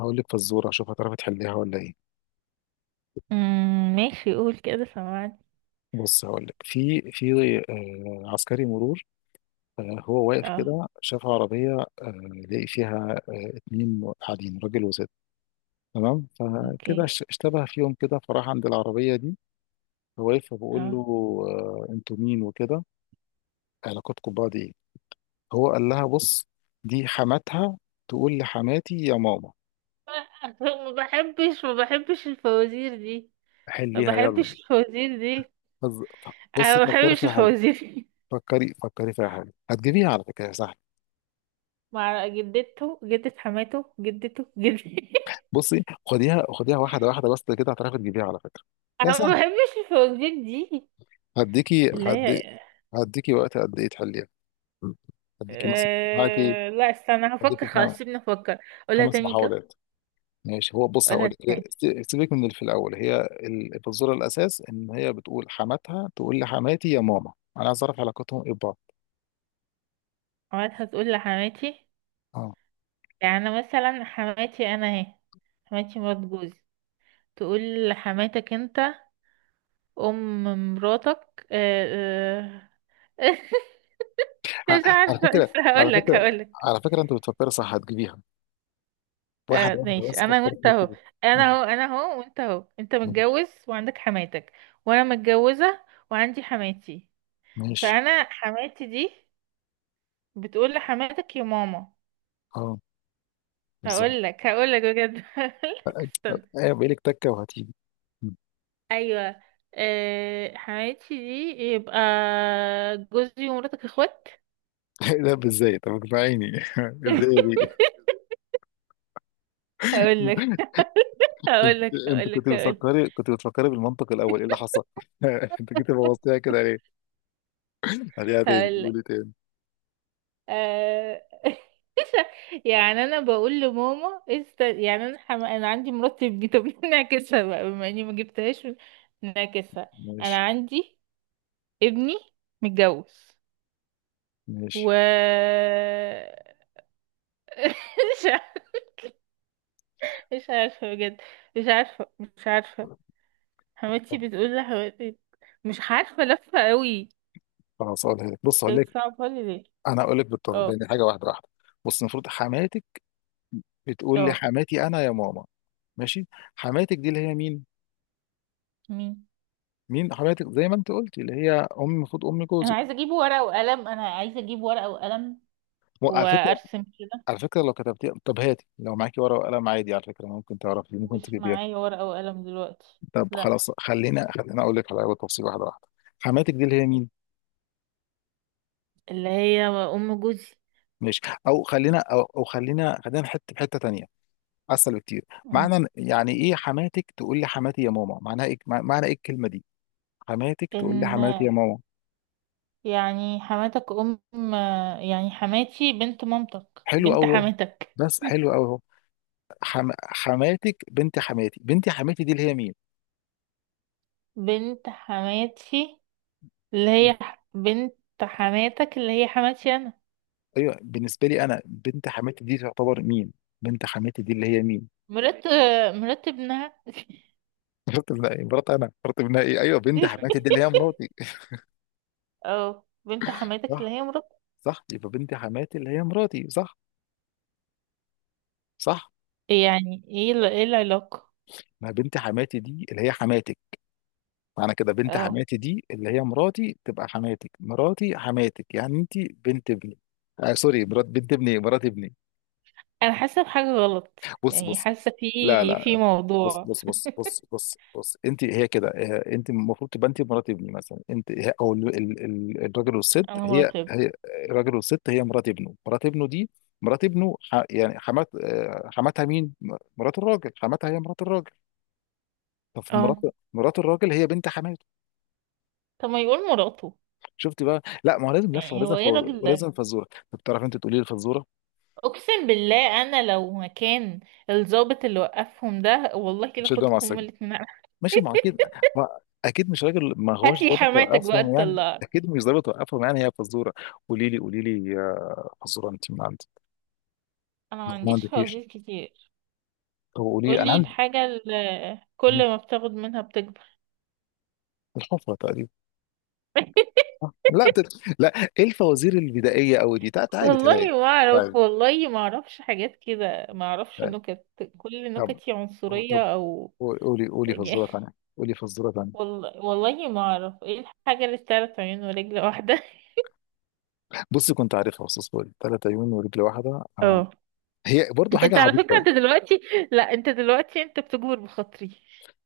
هقول لك فزوره، اشوف هتعرفي تحليها ولا ايه. ماشي، قول كده. سمعت. بص هقول لك في عسكري مرور. هو واقف اه. كده شاف عربيه، لقي فيها اتنين قاعدين، راجل وست. تمام، فكده اوكي. اشتبه فيهم كده، فراح عند العربيه دي. هو واقف فبقول اه. له انتوا مين وكده، علاقتكم ببعض ايه. هو قال لها بص، دي حماتها تقول لحماتي يا ماما. ما بحبش الفوازير دي. ما حليها يلا. بحبش الفوازير دي. فز- انا بصي ما فكري بحبش فيها حلو. الفوازير دي. فكري فيها حلو، هتجيبيها على فكره سهله. مع جدته، جدة حماته، جدته، جدتي. بصي خديها واحده واحده بس كده، هتعرفي تجيبيها على فكره، هي انا ما سهله. بحبش الفوازير دي. هديكي اللي هي... هدي هديكي وقت قد ايه تحليها؟ هديكي مثلا معاكي لا، استنى هفكر. خلاص، خمس، سيبني افكر. قولها خمس تاني كده. محاولات. ماشي، هو بص هقول قولها تاني. لك. سيبك من اللي في الاول، هي الفزوره الاساس ان هي بتقول حماتها تقول لحماتي يا ماما. انا عايز اعرف علاقتهم ايه ببعض. اوقات هتقول لحماتي. اه، يعني مثلا، حماتي انا اهي. حماتي مرات جوزي، تقول لحماتك انت ام مراتك. آه. مش على عارفه، بس فكره، هقول على لك فكره هقول لك على فكره انت بتفكر صح، هتجيبيها آه، واحده واحده ماشي، بس انا فكرت وانت فيها اهو. كده. انا اهو وانت اهو، انت ماشي. متجوز وعندك حماتك، وانا متجوزه وعندي حماتي. ماشي. فانا حماتي دي بتقول لحماتك يا ماما. اه، بالظبط. هقول لك بجد. هقول لك، استنى. ايه بقالك تكه وهتيجي؟ ايوه. آه، حماتي دي يبقى جوزي ومراتك اخوات. لا ازاي؟ طب اقنعيني. ازاي دي؟ هقول لك انت هقول لك هقول كنت لك هقول لك. بتفكري، بالمنطق الاول ايه اللي حصل؟ انت جيت بوظتيها كده ليه؟ هديها تاني، هقول قولي تاني. آه... يعني انا بقول لماما. يعني انا عندي مرتب. طب نعكسها بقى، بما اني ما جبتهاش. نعكسها. ماشي. انا عندي ابني متجوز و... ماشي مش عارفة. مش عارفة بجد. مش عارفة. حماتي طب بتقول لحماتي. مش عارفة، لفة قوي. خلاص هقولها لك. بص هقول انت لك. بتصعبها لي ليه؟ انا هقول لك بالطبع اه. بين حاجه واحده واحده. بص، المفروض حماتك بتقول لي اه. حماتي انا يا ماما. ماشي، حماتك دي اللي هي مين؟ مين؟ مين حماتك؟ زي ما انت قلتي اللي هي ام، المفروض ام انا جوزك. عايزة اجيب ورقة وقلم انا عايزة اجيب ورقة وقلم على فكره، وارسم كده. على فكره لو كتبتيها، طب هاتي لو معاكي ورقه وقلم عادي، على فكره ممكن تعرفي، ممكن مش تجيبيها. معايا ورقة وقلم دلوقتي. طب لا. خلاص، خلينا اقول لك على تفصيل واحده واحده. حماتك دي اللي هي مين؟ اللي هي ام جوزي. ماشي. أو خلينا حته في حته تانيه، اسهل بكتير. مم. يعني ايه حماتك تقول لي حماتي يا ماما؟ معناها ايه؟ معنى ايه الكلمه دي؟ حماتك تقول لي ان حماتي يا ماما. يعني حماتك ام، يعني حماتي بنت مامتك، حلو بنت قوي، حماتك. بس حلو قوي. حماتك بنت حماتي. بنت حماتي دي اللي هي مين؟ بنت حماتي اللي هي بنت حماتك، اللي هي حماتي انا. ايوه، بالنسبه لي انا، بنت حماتي دي تعتبر مين؟ بنت حماتي دي اللي هي مين؟ مرات مرات ابنها. مرات ابنها. ايه مرات؟ انا مرات ابنها؟ ايه؟ ايوه، بنت حماتي دي اللي هي مراتي اه، بنت حماتك اللي صح؟ هي مرات. صح، يبقى بنت حماتي اللي هي مراتي صح؟ صح، يعني ايه ايه العلاقة؟ ما بنت حماتي دي اللي هي حماتك. معنى كده بنت اه. حماتي دي اللي هي مراتي تبقى حماتك. مراتي حماتك، يعني انت بنت ابني. آه سوري، مرات بنت ابني، مرات ابني. انا حاسه بحاجه غلط. بص يعني بص حاسه لا في لا، بص موضوع. بص بص بص بص بص انت هي كده. انت المفروض تبقى انت مرات ابني مثلا. انت هي- او ال- ال- ال- الراجل والست انا هي مراقب. هي. الراجل والست هي مرات ابنه. مرات ابنه دي، مرات ابنه يعني حماتها مين؟ مرات الراجل حماتها، هي مرات الراجل. طب مرات، اه. مرات الراجل هي بنت حماته. طب ما يقول مراته. شفت بقى؟ لا ما هو لازم لفه، يعني هو ايه الراجل ده؟ ولازم فزوره. طب تعرف انت تقولي لي الفزوره؟ اقسم بالله انا لو مكان الضابط اللي وقفهم ده، والله كده مش ده مع خدهم هما السجن. الاتنين. ماشي ما هو اكيد. ما... اكيد مش راجل، ما هات هوش لي ضابط حماتك بقى وقفهم يعني، تطلعك. اكيد مش ضابط وقفهم، يعني هي فزوره. قولي لي يا فزوره انت من عندك. انا ما ما عنديش عندكيش؟ فوازير كتير. طب قولي لي انا قولي عندي. الحاجه اللي مم. كل ما بتاخد منها بتكبر. الحفره تقريبا. صح؟ لا، ايه الفوازير البدائيه قوي دي؟ تعالي تعالي والله ما اعرف، تعالي والله ما اعرفش حاجات كده، ما اعرفش تعالي نكت. كل طب نكتي طب عنصريه او... قولي، قولي فزوره ثانيه، والله ما اعرف ايه الحاجة اللي بتعرف عيون ورجل واحدة. بصي كنت عارفها بس اصبري. ثلاث عيون ورجل واحده. اه. هي برضو حاجه انت على فكرة، عبيطه. انت دلوقتي... لا، انت دلوقتي انت بتجبر بخاطري.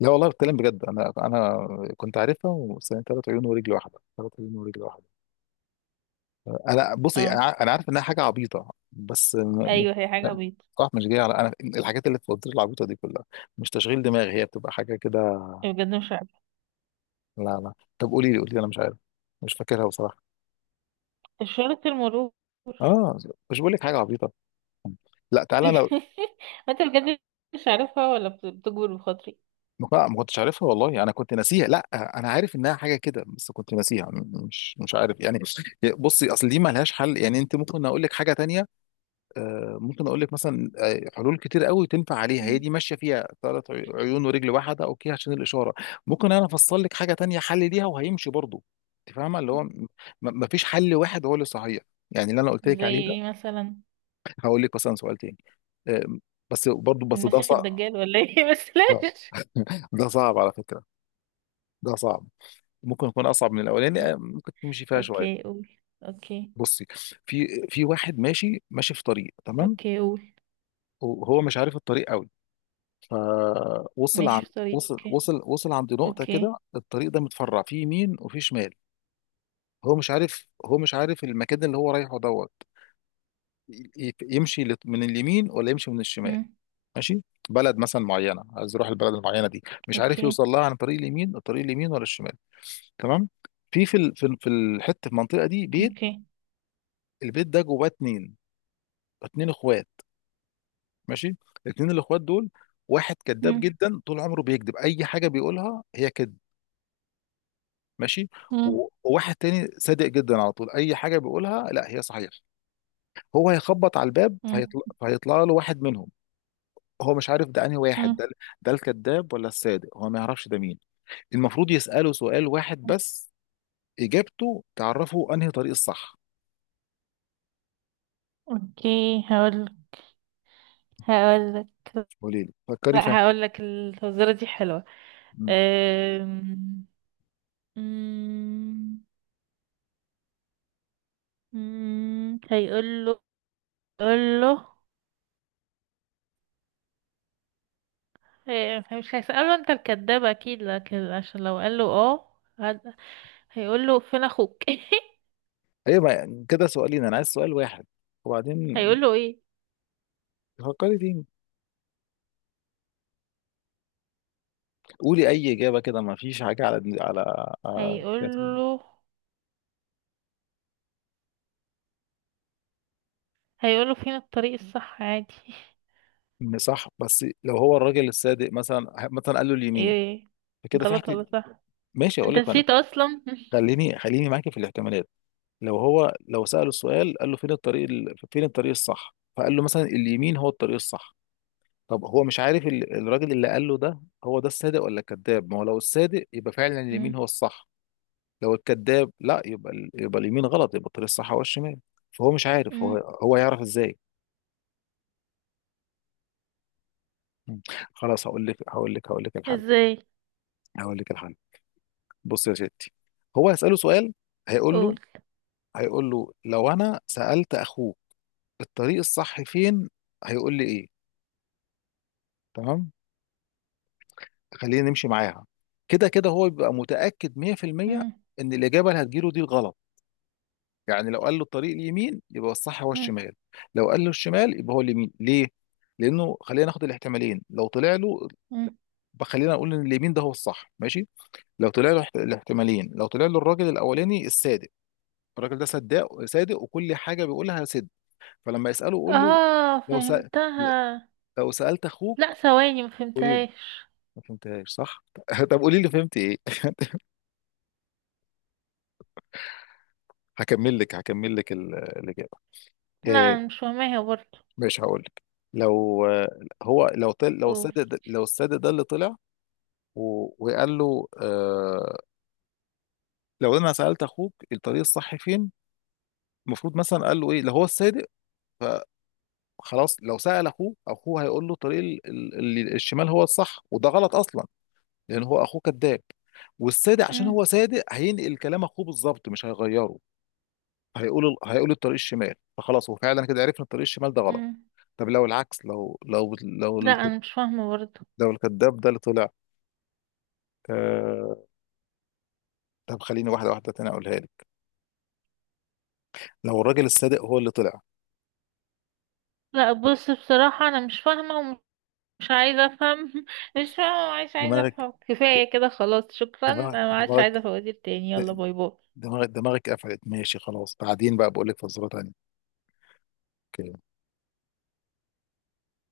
لا والله بتكلم بجد، انا كنت عارفها بس، هي ثلاث عيون ورجل واحده، انا بصي انا اه. أنا عارف انها حاجه عبيطه، بس ايوه، هي حاجة بيضة. صح، مش جايه على انا الحاجات اللي في الفوازير العبيطه دي كلها. مش تشغيل دماغ، هي بتبقى حاجه كده. بجد مش عارفة. لا، طب قولي لي، انا مش عارف، مش فاكرها بصراحه. اشارة المرور. اه، مش بقول لك حاجه عبيطه. لا تعالى أنا، انت بجد مش عارفها ولا بتجبر بخاطري؟ لا ما كنتش عارفها والله، انا كنت ناسيها، لا انا عارف انها حاجه كده بس كنت ناسيها، مش عارف يعني. بصي اصل دي ما لهاش حل يعني، انت ممكن اقول لك حاجه تانية. ممكن اقول لك مثلا، حلول كتير قوي تنفع عليها. هي مم. دي ماشيه فيها ثلاث عيون ورجل واحده اوكي، عشان الاشاره. ممكن انا افصل لك حاجه تانية حل ليها وهيمشي برضه. انت فاهمه اللي هو ما فيش حل واحد هو اللي صحيح، يعني اللي انا قلت لك زي عليه ده. ايه مثلا؟ هقول لك مثلا سؤال تاني. آه، بس برضه، بس ده المسيح صعب. الدجال ولا ايه؟ بس آه، لاش. ده صعب على فكره، ده صعب، ممكن يكون اصعب من الاولاني. ممكن تمشي فيها شويه. اوكي، قول. اوكي. بصي، في واحد ماشي في طريق، تمام، اوكي، قول. وهو مش عارف الطريق قوي. فوصل عن ماشي في طريق، اوكي. وصل عند نقطه اوكي. كده. الطريق ده متفرع في يمين وفي شمال. هو مش عارف المكان اللي هو رايحه دوت يمشي من اليمين ولا يمشي من الشمال. مم. ماشي، بلد مثلا معينه، عايز يروح البلد المعينه دي، مش عارف اوكي. يوصل لها عن طريق اليمين، الطريق اليمين ولا الشمال. تمام، في في ال- في ال- في الحته في المنطقه دي بيت. اوكي. البيت ده جواه اتنين، اتنين اخوات. ماشي، اتنين الاخوات دول، واحد كذاب مم. جدا، طول عمره بيكذب، اي حاجه بيقولها هي كذب. ماشي. مم. وواحد تاني صادق جدا على طول، اي حاجه بيقولها لا هي صحيح. هو هيخبط على الباب، مم. فهيطلع له واحد منهم. هو مش عارف ده انهي واحد مم. ده، ده الكذاب ولا الصادق، هو ما يعرفش ده مين. المفروض يساله سؤال واحد بس، اجابته تعرفه انهي طريق الصح. اوكي، هقول لك. قولي لي، فكري فيها. لا، هقول لك الفزوره دي حلوه. مم. أم... مم. مم. هيقول له. قول له. إيه، مش هيسأله انت الكداب اكيد، لكن عشان لو قال له اه هيقول له فين اخوك؟ ايوه كده سؤالين، انا عايز سؤال واحد. وبعدين هيقول له ايه؟ فكري فيه، قولي اي اجابه كده، ما فيش حاجه على، على- هيقول له. هيقول له فين الطريق الصح عادي. إن صح، بس لو هو الراجل الصادق مثلا، مثلا قال له اليمين، ايه؟ فكده في غلط حاجه. ولا صح؟ ماشي اقول انت لك انا، نسيت اصلا. خليني معاكي في الاحتمالات. لو هو لو ساله السؤال، قال له فين الطريق فين الطريق الصح، فقال له مثلا اليمين هو الطريق الصح. طب هو مش عارف الراجل اللي قال له ده هو ده الصادق ولا الكذاب. ما هو لو الصادق يبقى فعلا اليمين مم. هو الصح، لو الكذاب لا يبقى يبقى اليمين غلط، يبقى الطريق الصح هو الشمال. فهو مش عارف مم. هو، هو يعرف ازاي؟ مم. خلاص هقول لك الحل. ازاي؟ هقول لك الحل. بص يا ستي، هو هيسأله سؤال. هيقول قول. له هيقول له لو انا سألت اخوك الطريق الصح فين، هيقول لي ايه؟ تمام، خلينا نمشي معاها. كده كده هو بيبقى متأكد 100% مم. ان الإجابة اللي هتجيله دي الغلط. يعني لو قال له الطريق اليمين يبقى الصح هو مم. الشمال، لو قال له الشمال يبقى هو اليمين. ليه؟ لأنه خلينا ناخد الاحتمالين، لو طلع له، مم. خلينا نقول ان اليمين ده هو الصح ماشي، لو طلع له الاحتمالين، لو طلع له الراجل الاولاني الصادق، الراجل ده صداق صادق وكل حاجه بيقولها صدق، فلما يساله قول له، اه، لو سأ... فهمتها. لو سالت اخوك. لا، ثواني، ما قولي لي، فهمتهاش. ما فهمتهاش صح؟ طب قولي لي فهمت ايه؟ هكمل لك الاجابه. لا، آه، انا مش فاهماها برضه. مش هقول لك، لو هو قول. لو الصادق ده اللي طلع، وقال له، لو انا سالت اخوك الطريق الصح فين، المفروض مثلا قال له ايه لو هو الصادق؟ خلاص، لو سأل اخوه، اخوه هيقول له طريق الشمال هو الصح، وده غلط اصلا لان هو اخوه كذاب، والصادق عشان هو مم. صادق هينقل كلام اخوه بالظبط مش هيغيره. هيقول الطريق الشمال، فخلاص هو فعلا كده عرفنا الطريق الشمال ده غلط. مم. طب لو العكس، لا، انا مش فاهمه برضه. لو الكذاب ده اللي طلع. آه، طب خليني واحده واحده تاني اقولها لك. لو الراجل الصادق هو اللي طلع. لا، بص، بصراحه انا مش فاهمه ومش عايزه افهم. مش فاهمه ومش عايزه دماغك، افهم. كفايه كده، خلاص، شكرا. دماغك انا ما عادش عايزه دماغك فوازير تاني. يلا، باي باي. دماغك قفلت ماشي، خلاص بعدين بقى بقول لك فزوره تانيه.